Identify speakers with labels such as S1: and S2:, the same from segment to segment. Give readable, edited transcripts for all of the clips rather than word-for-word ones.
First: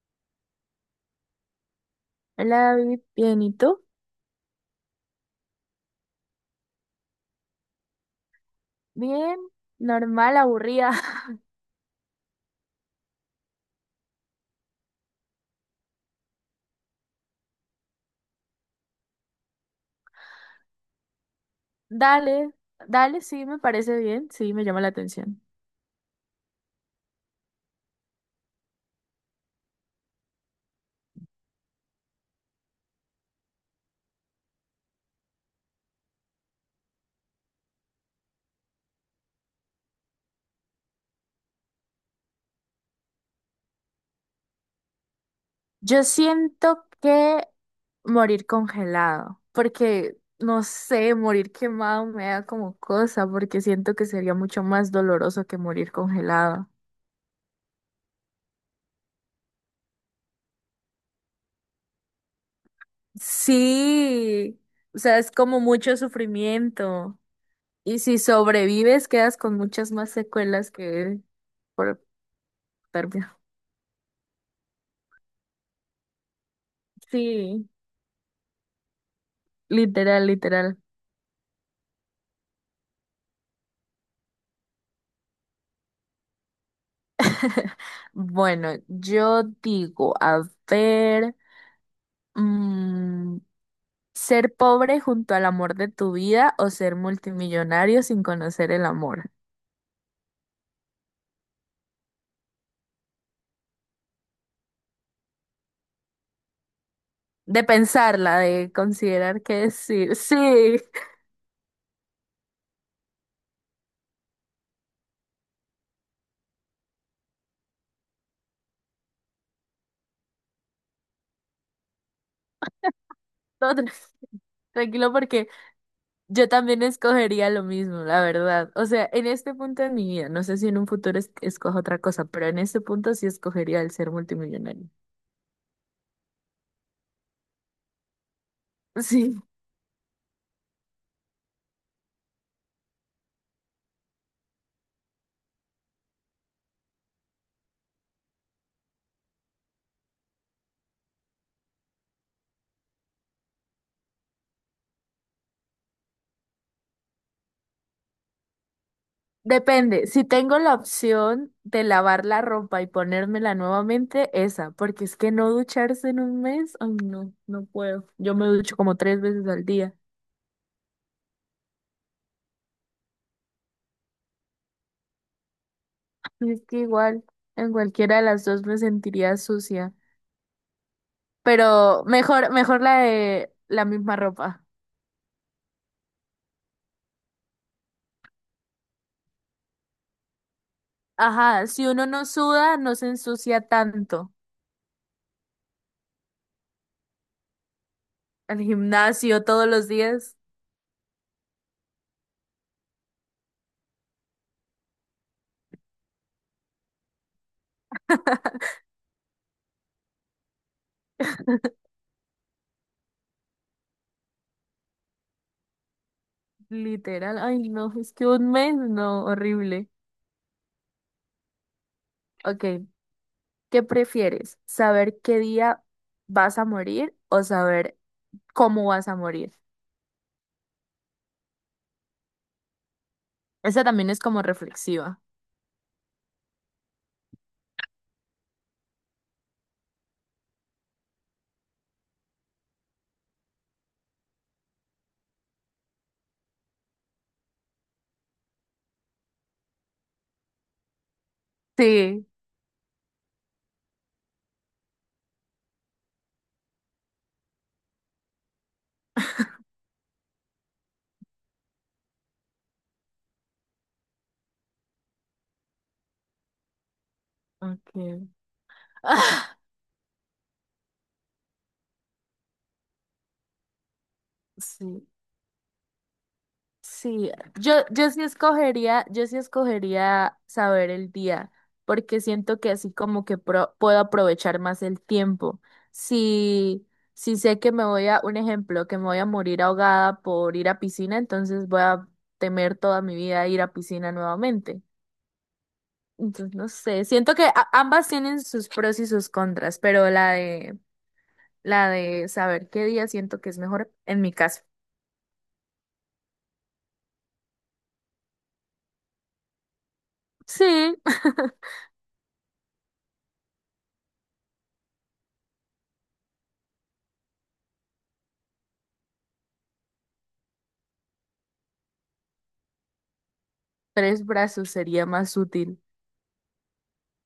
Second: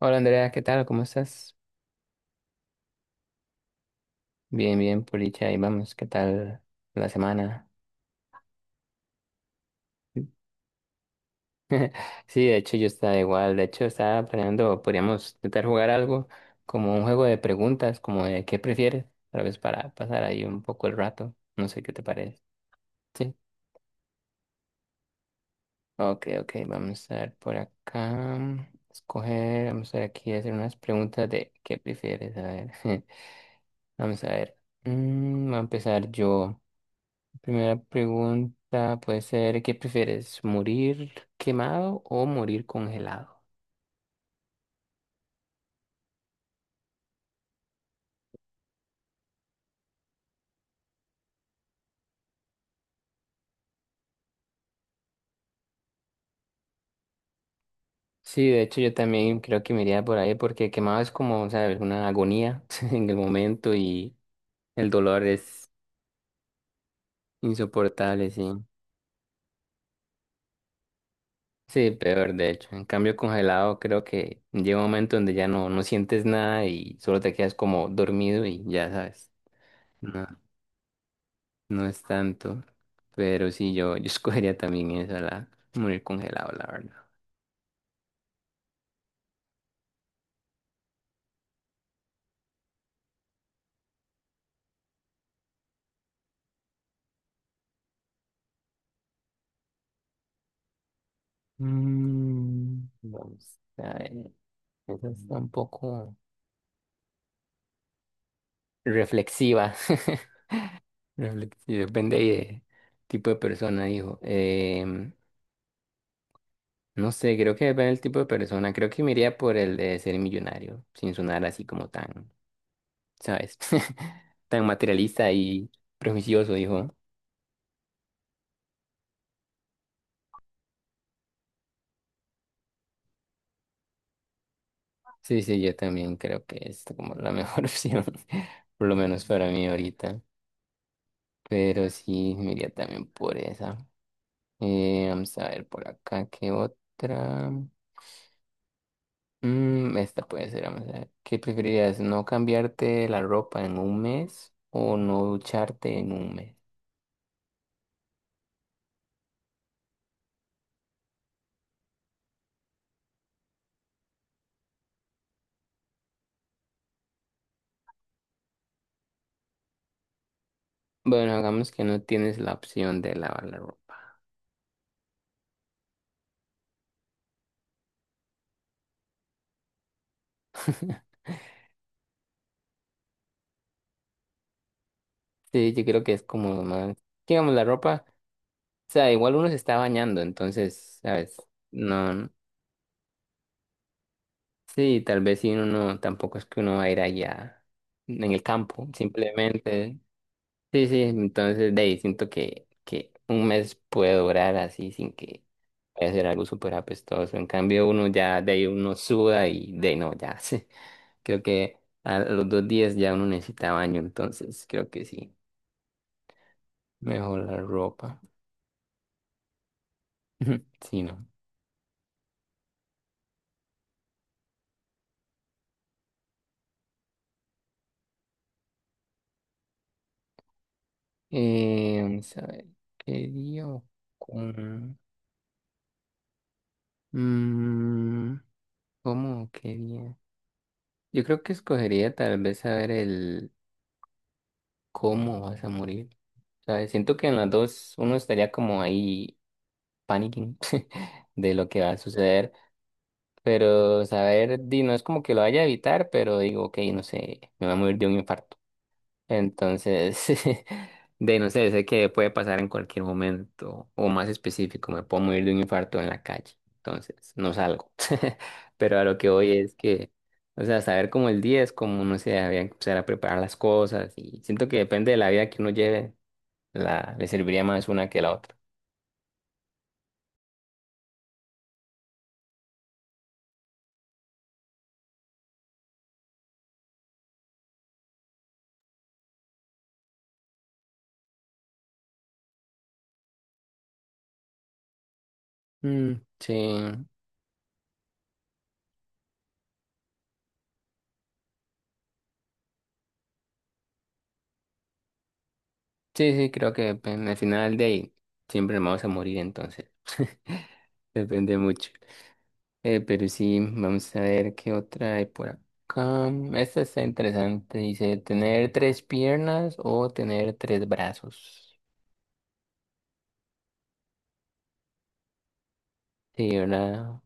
S1: Hola Andrea, ¿qué tal? ¿Cómo estás?
S2: Hola David, bien, ¿y tú?
S1: Bien, bien, por dicha, ahí vamos, ¿qué tal la semana?
S2: Bien, normal, aburrida.
S1: Sí, de hecho yo estaba igual, de hecho estaba planeando, podríamos intentar jugar algo como un juego de preguntas, como de qué prefieres, tal vez para pasar ahí un poco el rato, no sé qué te parece.
S2: Dale, dale,
S1: Sí,
S2: sí, me parece bien, sí, me llama la atención.
S1: ok, ok, vamos a ver por acá, escoger, vamos a ver aquí, hacer unas preguntas de qué prefieres, a ver, vamos a ver. Voy a empezar yo. Primera pregunta puede ser, ¿qué prefieres? ¿Morir quemado o morir congelado?
S2: Yo siento que morir congelado, porque no sé, morir quemado me da como cosa, porque siento que sería mucho más doloroso que morir congelado.
S1: Sí, de hecho yo también creo que me iría por ahí porque quemado es como, ¿sabes? Una agonía en el momento y
S2: Sí,
S1: el
S2: o sea,
S1: dolor
S2: es como
S1: es
S2: mucho sufrimiento. Y si
S1: insoportable, sí.
S2: sobrevives, quedas con muchas más secuelas que
S1: Sí,
S2: por
S1: peor de hecho. En cambio
S2: hipotermia.
S1: congelado creo que llega un momento donde ya no, no sientes nada y solo te quedas
S2: Sí.
S1: como dormido y ya sabes.
S2: Literal,
S1: No,
S2: literal.
S1: no es tanto. Pero sí, yo escogería también eso, la morir congelado, la verdad.
S2: Bueno, yo digo, a ver, mm, ser pobre junto al amor de tu vida o ser multimillonario sin conocer el amor.
S1: Vamos a ver. Esa está un poco
S2: De pensarla, de considerar qué
S1: reflexiva.
S2: decir. Sí,
S1: Reflexi- Depende ahí de tipo de persona, dijo. No sé, creo que depende del tipo de persona. Creo que me iría por el de ser millonario, sin sonar así como tan, ¿sabes?
S2: no,
S1: Tan
S2: tranquilo
S1: materialista
S2: porque
S1: y
S2: yo
S1: prejuicioso,
S2: también
S1: dijo.
S2: escogería lo mismo, la verdad. O sea, en este punto de mi vida, no sé si en un futuro escojo otra cosa, pero en este punto sí escogería el ser multimillonario.
S1: Sí, sí, yo también creo que es como la mejor opción, por lo menos
S2: Sí.
S1: para mí ahorita. Pero sí, me iría también por esa. Vamos a ver por acá, ¿qué otra? Esta puede ser, vamos a ver. ¿Qué preferirías? ¿No cambiarte la ropa en un mes o no ducharte en un mes?
S2: Depende, si tengo la opción de lavar la ropa y ponérmela nuevamente, esa, porque es que no ducharse en un mes, ay no, no puedo. Yo me ducho como tres veces al día.
S1: Bueno, hagamos que no tienes la opción de lavar la ropa.
S2: Y es que igual, en cualquiera de las dos me sentiría sucia. Pero mejor, mejor la de la misma ropa.
S1: Sí, yo creo que es como más. Digamos, la ropa, o sea, igual uno se está bañando, entonces, ¿sabes?
S2: Ajá, si uno no
S1: No,
S2: suda, no se ensucia tanto.
S1: sí, tal vez si uno no, tampoco es que uno va a ir allá en el
S2: Al
S1: campo,
S2: gimnasio todos los
S1: simplemente.
S2: días.
S1: Sí, sí, entonces de ahí siento que un mes puede durar así sin que vaya a ser algo súper apestoso. En cambio, uno ya de ahí uno suda y de ahí no, ya sí. Creo que a los dos días ya uno necesita baño, entonces creo que sí.
S2: Literal,
S1: Mejor la
S2: ay no, es
S1: ropa.
S2: que un mes, no, horrible.
S1: Sí, ¿no?
S2: Ok, ¿qué prefieres? ¿Saber qué día vas a morir o saber cómo vas a morir?
S1: Vamos a ver, ¿qué día
S2: Esa
S1: o
S2: también es como
S1: con...
S2: reflexiva.
S1: Mm, ¿cómo? ¿Qué día? Yo creo que escogería tal vez saber el cómo vas a morir. Sea, siento que en las dos uno estaría como ahí panicking de lo que va a
S2: Sí.
S1: suceder, pero saber, di, no es como que lo vaya a evitar, pero digo, ok, no sé, me va a morir de un infarto. Entonces, de no sé, sé que puede pasar en cualquier momento, o más específico, me puedo morir de un infarto en la calle, entonces no salgo.
S2: Okay.
S1: Pero a lo que voy es que, o sea, saber como el día es como, no sé, había que empezar a preparar las cosas y siento que
S2: Sí,
S1: depende de la vida que uno lleve la, le
S2: sí.
S1: serviría
S2: Yo,
S1: más una que la otra.
S2: yo sí escogería saber el día, porque siento que así como que puedo aprovechar más el tiempo. Si, si sé que me voy a, un ejemplo, que me voy a morir ahogada por ir a piscina, entonces voy a temer toda mi vida ir a piscina nuevamente.
S1: Mm,
S2: Entonces,
S1: sí,
S2: no sé, siento que ambas tienen sus pros y sus contras, pero la de saber qué día siento que es mejor en mi caso.
S1: sí, sí, creo que pues, al final de ahí siempre nos vamos a morir, entonces
S2: Sí,
S1: depende mucho. Pero sí, vamos a ver qué otra hay por acá. Esta está interesante, dice, ¿tener tres piernas o tener tres brazos?
S2: tres brazos sería más útil.
S1: Sí, ¿verdad?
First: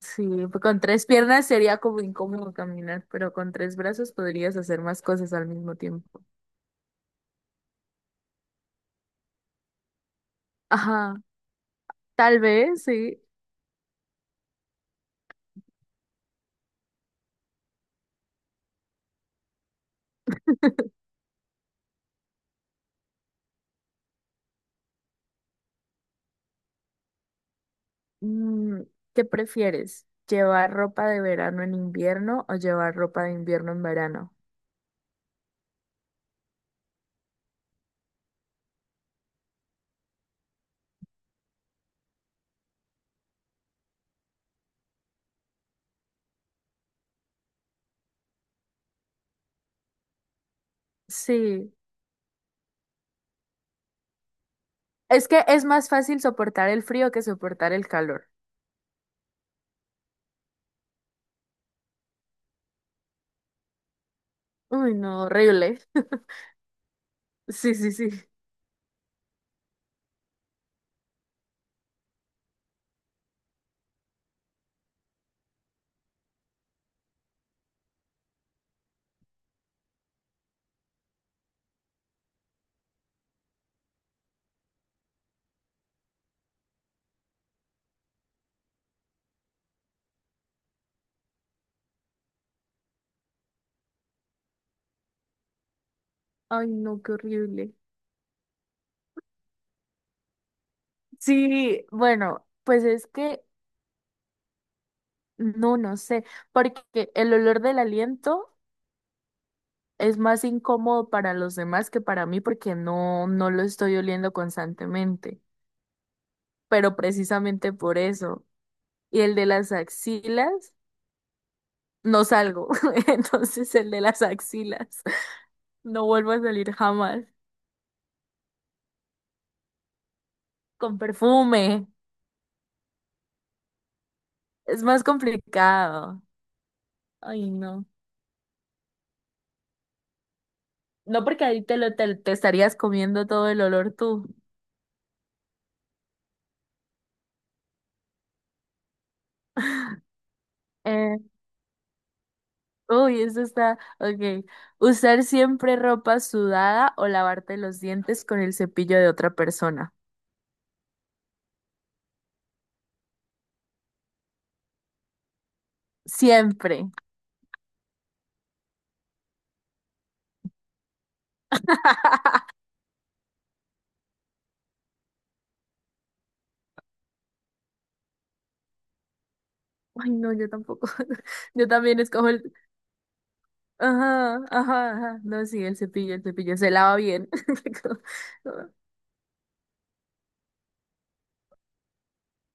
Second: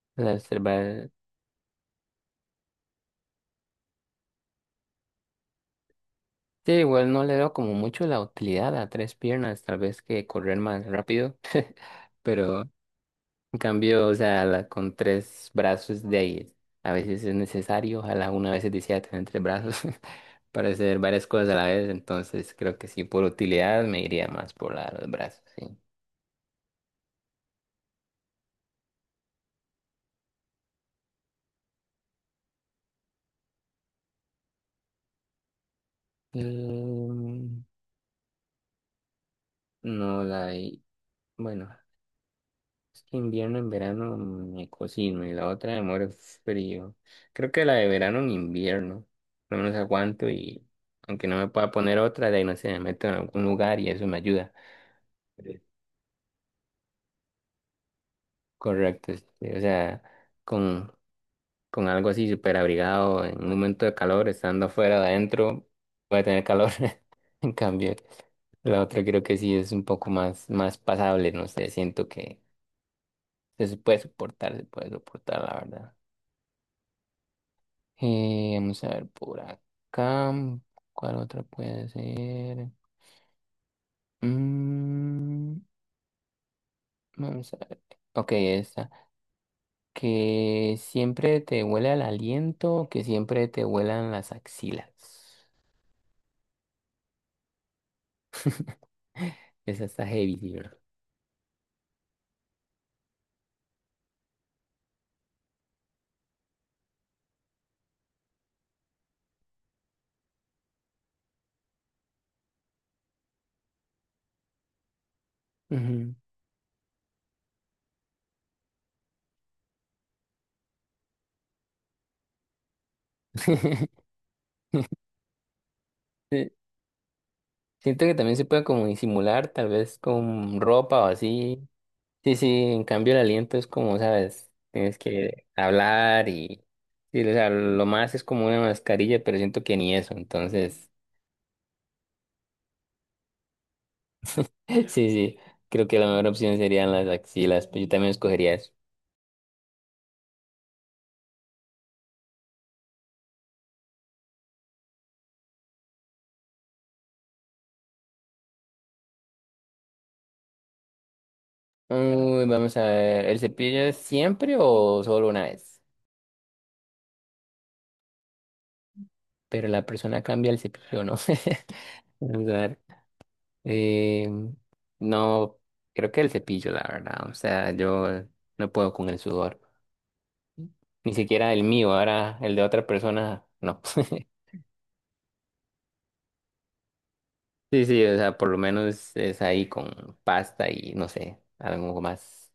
S2: Sí,
S1: Las tres
S2: con tres
S1: bra-
S2: piernas sería como incómodo caminar, pero con tres brazos podrías hacer más cosas al mismo tiempo.
S1: Sí, igual no le veo como mucho la utilidad a tres piernas, tal vez que correr más
S2: Ajá,
S1: rápido,
S2: tal
S1: pero...
S2: vez, sí.
S1: En cambio, o sea, la- con tres brazos de ahí, a veces es necesario, ojalá una vez decía tener tres brazos para hacer varias cosas a la vez, entonces creo que sí, por utilidad me iría más por la de los brazos, sí.
S2: Mm, ¿qué prefieres? ¿Llevar ropa de verano en invierno o llevar ropa de invierno en verano?
S1: Em, no, la de, bueno, es que invierno en verano me cocino y la otra me muero frío. Creo que la de verano en invierno, por lo menos aguanto y aunque no me pueda
S2: Sí.
S1: poner otra, de ahí no sé, me meto en algún lugar y eso me ayuda.
S2: Es que es más fácil soportar el frío que soportar el calor.
S1: Correcto, sí, sí, o sea, con, con algo así súper abrigado, en un momento de calor, estando
S2: Uy,
S1: afuera o
S2: no,
S1: adentro,
S2: horrible.
S1: puede tener calor. En
S2: Sí, sí,
S1: cambio,
S2: sí.
S1: la otra creo que sí es un poco más, más pasable, no sé, siento que se puede soportar, la verdad. Vamos a ver por acá, ¿cuál otra puede ser? Mm, vamos a ver. Ok, esta. Que siempre te huela el aliento, que siempre te huelan las axilas.
S2: Ay, no, qué horrible.
S1: Esa está heavy, sí, bro.
S2: Sí, bueno, pues es que no, no sé, porque el olor del aliento es más incómodo para los demás que para mí porque no, no lo estoy oliendo constantemente,
S1: Ujú.
S2: pero precisamente por eso. Y el de las axilas, no salgo, entonces el de las axilas, no vuelvo a
S1: Sí,
S2: salir jamás
S1: siento que también se puede como disimular, tal vez con
S2: con
S1: ropa o así.
S2: perfume.
S1: Sí, sí, en cambio el aliento es como, sabes,
S2: Es
S1: tienes
S2: más
S1: que
S2: complicado.
S1: hablar y... Sí, o sea,
S2: Ay, no.
S1: lo más es como una mascarilla, pero siento que ni eso, entonces...
S2: No porque ahí te estarías comiendo todo el olor tú.
S1: Sí, sí, creo que la mejor opción serían las axilas, pero yo también escogería eso.
S2: Eh, uy, eso está. Ok. Usar siempre ropa sudada o lavarte los dientes con el cepillo de otra persona.
S1: Uy, vamos a ver, ¿el cepillo es siempre o solo una vez?
S2: Siempre.
S1: Pero la persona cambia el cepillo, ¿no? Vamos a ver. Eh, no, creo que el cepillo, la verdad. O sea, yo no puedo con el sudor.
S2: Ay, no, yo tampoco.
S1: Ni siquiera el
S2: Yo
S1: mío,
S2: también escojo
S1: ahora
S2: el.
S1: el de otra persona, no.
S2: Ajá, ajá, ajá. No, sí, el cepillo se lava bien.
S1: Sí, sí, o sea, por lo menos es ahí con pasta y no sé, algo más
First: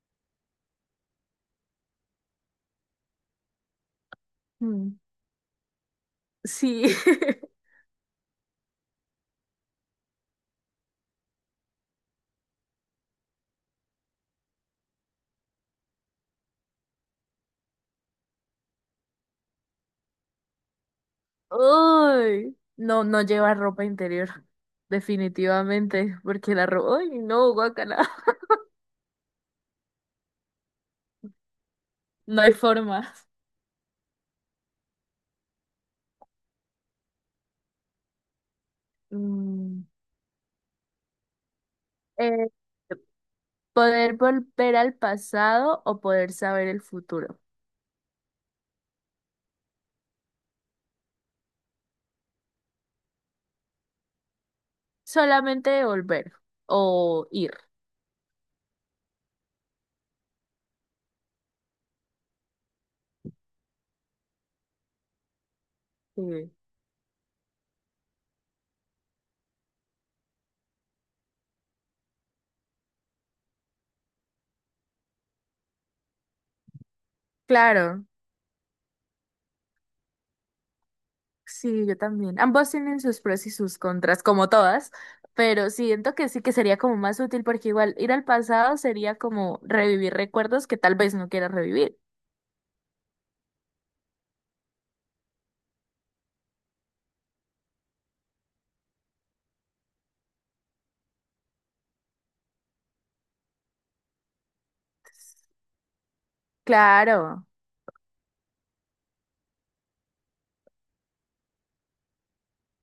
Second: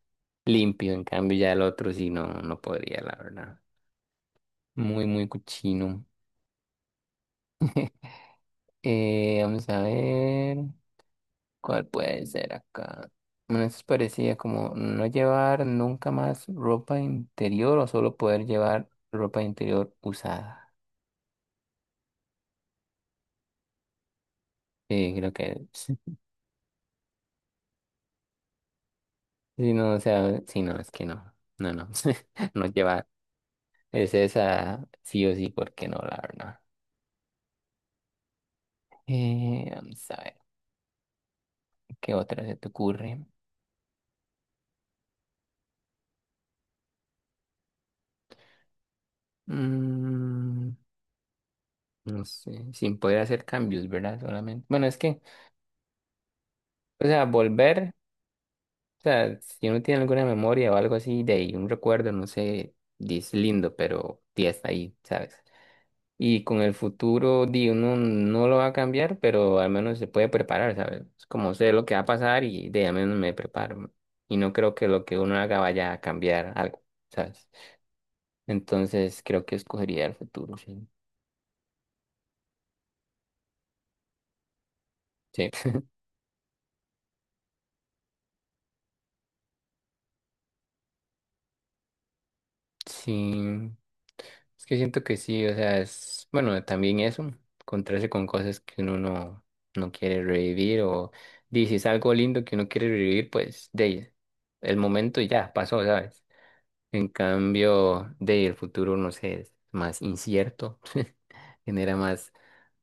S1: limpio. En cambio, ya el otro sí no, no podría, la verdad.
S2: Mm,
S1: Muy, muy cochino.
S2: sí.
S1: Vamos a ver cuál puede ser acá. Bueno, eso parecía como no llevar nunca más ropa interior o solo poder llevar ropa interior usada.
S2: Uy, no, no lleva ropa interior,
S1: Sí, creo que sí,
S2: definitivamente, porque la ropa, uy, no, guacala,
S1: sí, no, o sea, sí, no, es que
S2: no hay
S1: no llevar,
S2: forma.
S1: es esa sí o sí, porque no, la verdad.
S2: Mm,
S1: Vamos a ver, ¿qué otra
S2: eh,
S1: se te ocurre?
S2: poder volver al pasado o poder saber el futuro.
S1: Mm, no sé, sin poder hacer cambios, ¿verdad? Solamente. Bueno, es que,
S2: Solamente volver
S1: o sea,
S2: o ir.
S1: volver. O sea, si uno tiene alguna memoria o algo así de ahí, un recuerdo, no sé, di, es lindo, pero di, está ahí, ¿sabes? Y
S2: Sí.
S1: con el futuro, di, uno no lo va a cambiar, pero al menos se puede preparar, ¿sabes? Es como sé lo que va a pasar y de al menos me preparo. Y no creo que lo que uno haga vaya a cambiar algo, ¿sabes?
S2: Claro,
S1: Entonces creo que escogería el futuro, sí.
S2: sí, yo también. Ambos tienen sus pros y sus contras, como todas,
S1: Sí.
S2: pero siento que sí que sería como más útil porque igual ir al pasado sería como revivir recuerdos que tal vez no quiera revivir.
S1: Sí, es que siento que sí, o sea, es, bueno, también eso, encontrarse con cosas que uno no, no quiere revivir o dices si es algo lindo que uno quiere revivir, pues de ahí, el momento ya pasó, ¿sabes? En
S2: Claro.
S1: cambio, de ahí, el futuro, no sé, es más incierto, genera más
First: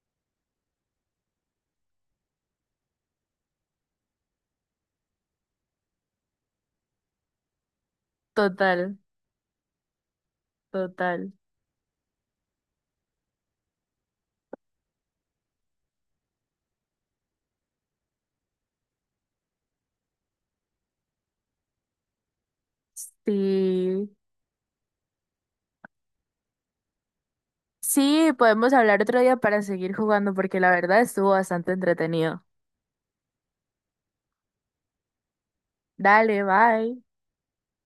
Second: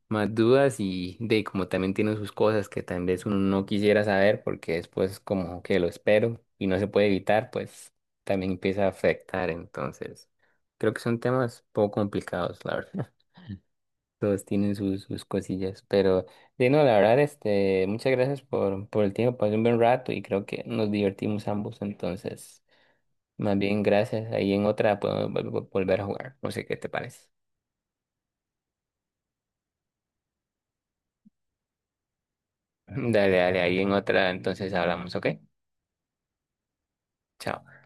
S1: más dudas y de como también tienen sus cosas que tal vez uno no quisiera saber porque después como que lo espero y no se puede evitar, pues también empieza a
S2: Total,
S1: afectar. Entonces, creo que son
S2: total.
S1: temas poco complicados, la verdad. Todos tienen sus, sus cosillas, pero de no, la verdad, este, muchas gracias por el tiempo, pasé un buen rato y creo que nos divertimos ambos, entonces, más bien
S2: Sí,
S1: gracias, ahí en otra podemos volver a jugar, no sé qué te parece.
S2: sí, podemos hablar otro día para seguir jugando porque la verdad estuvo bastante entretenido.
S1: Dale, dale, ahí en otra, entonces hablamos, ¿ok?
S2: Dale, bye.
S1: Chao.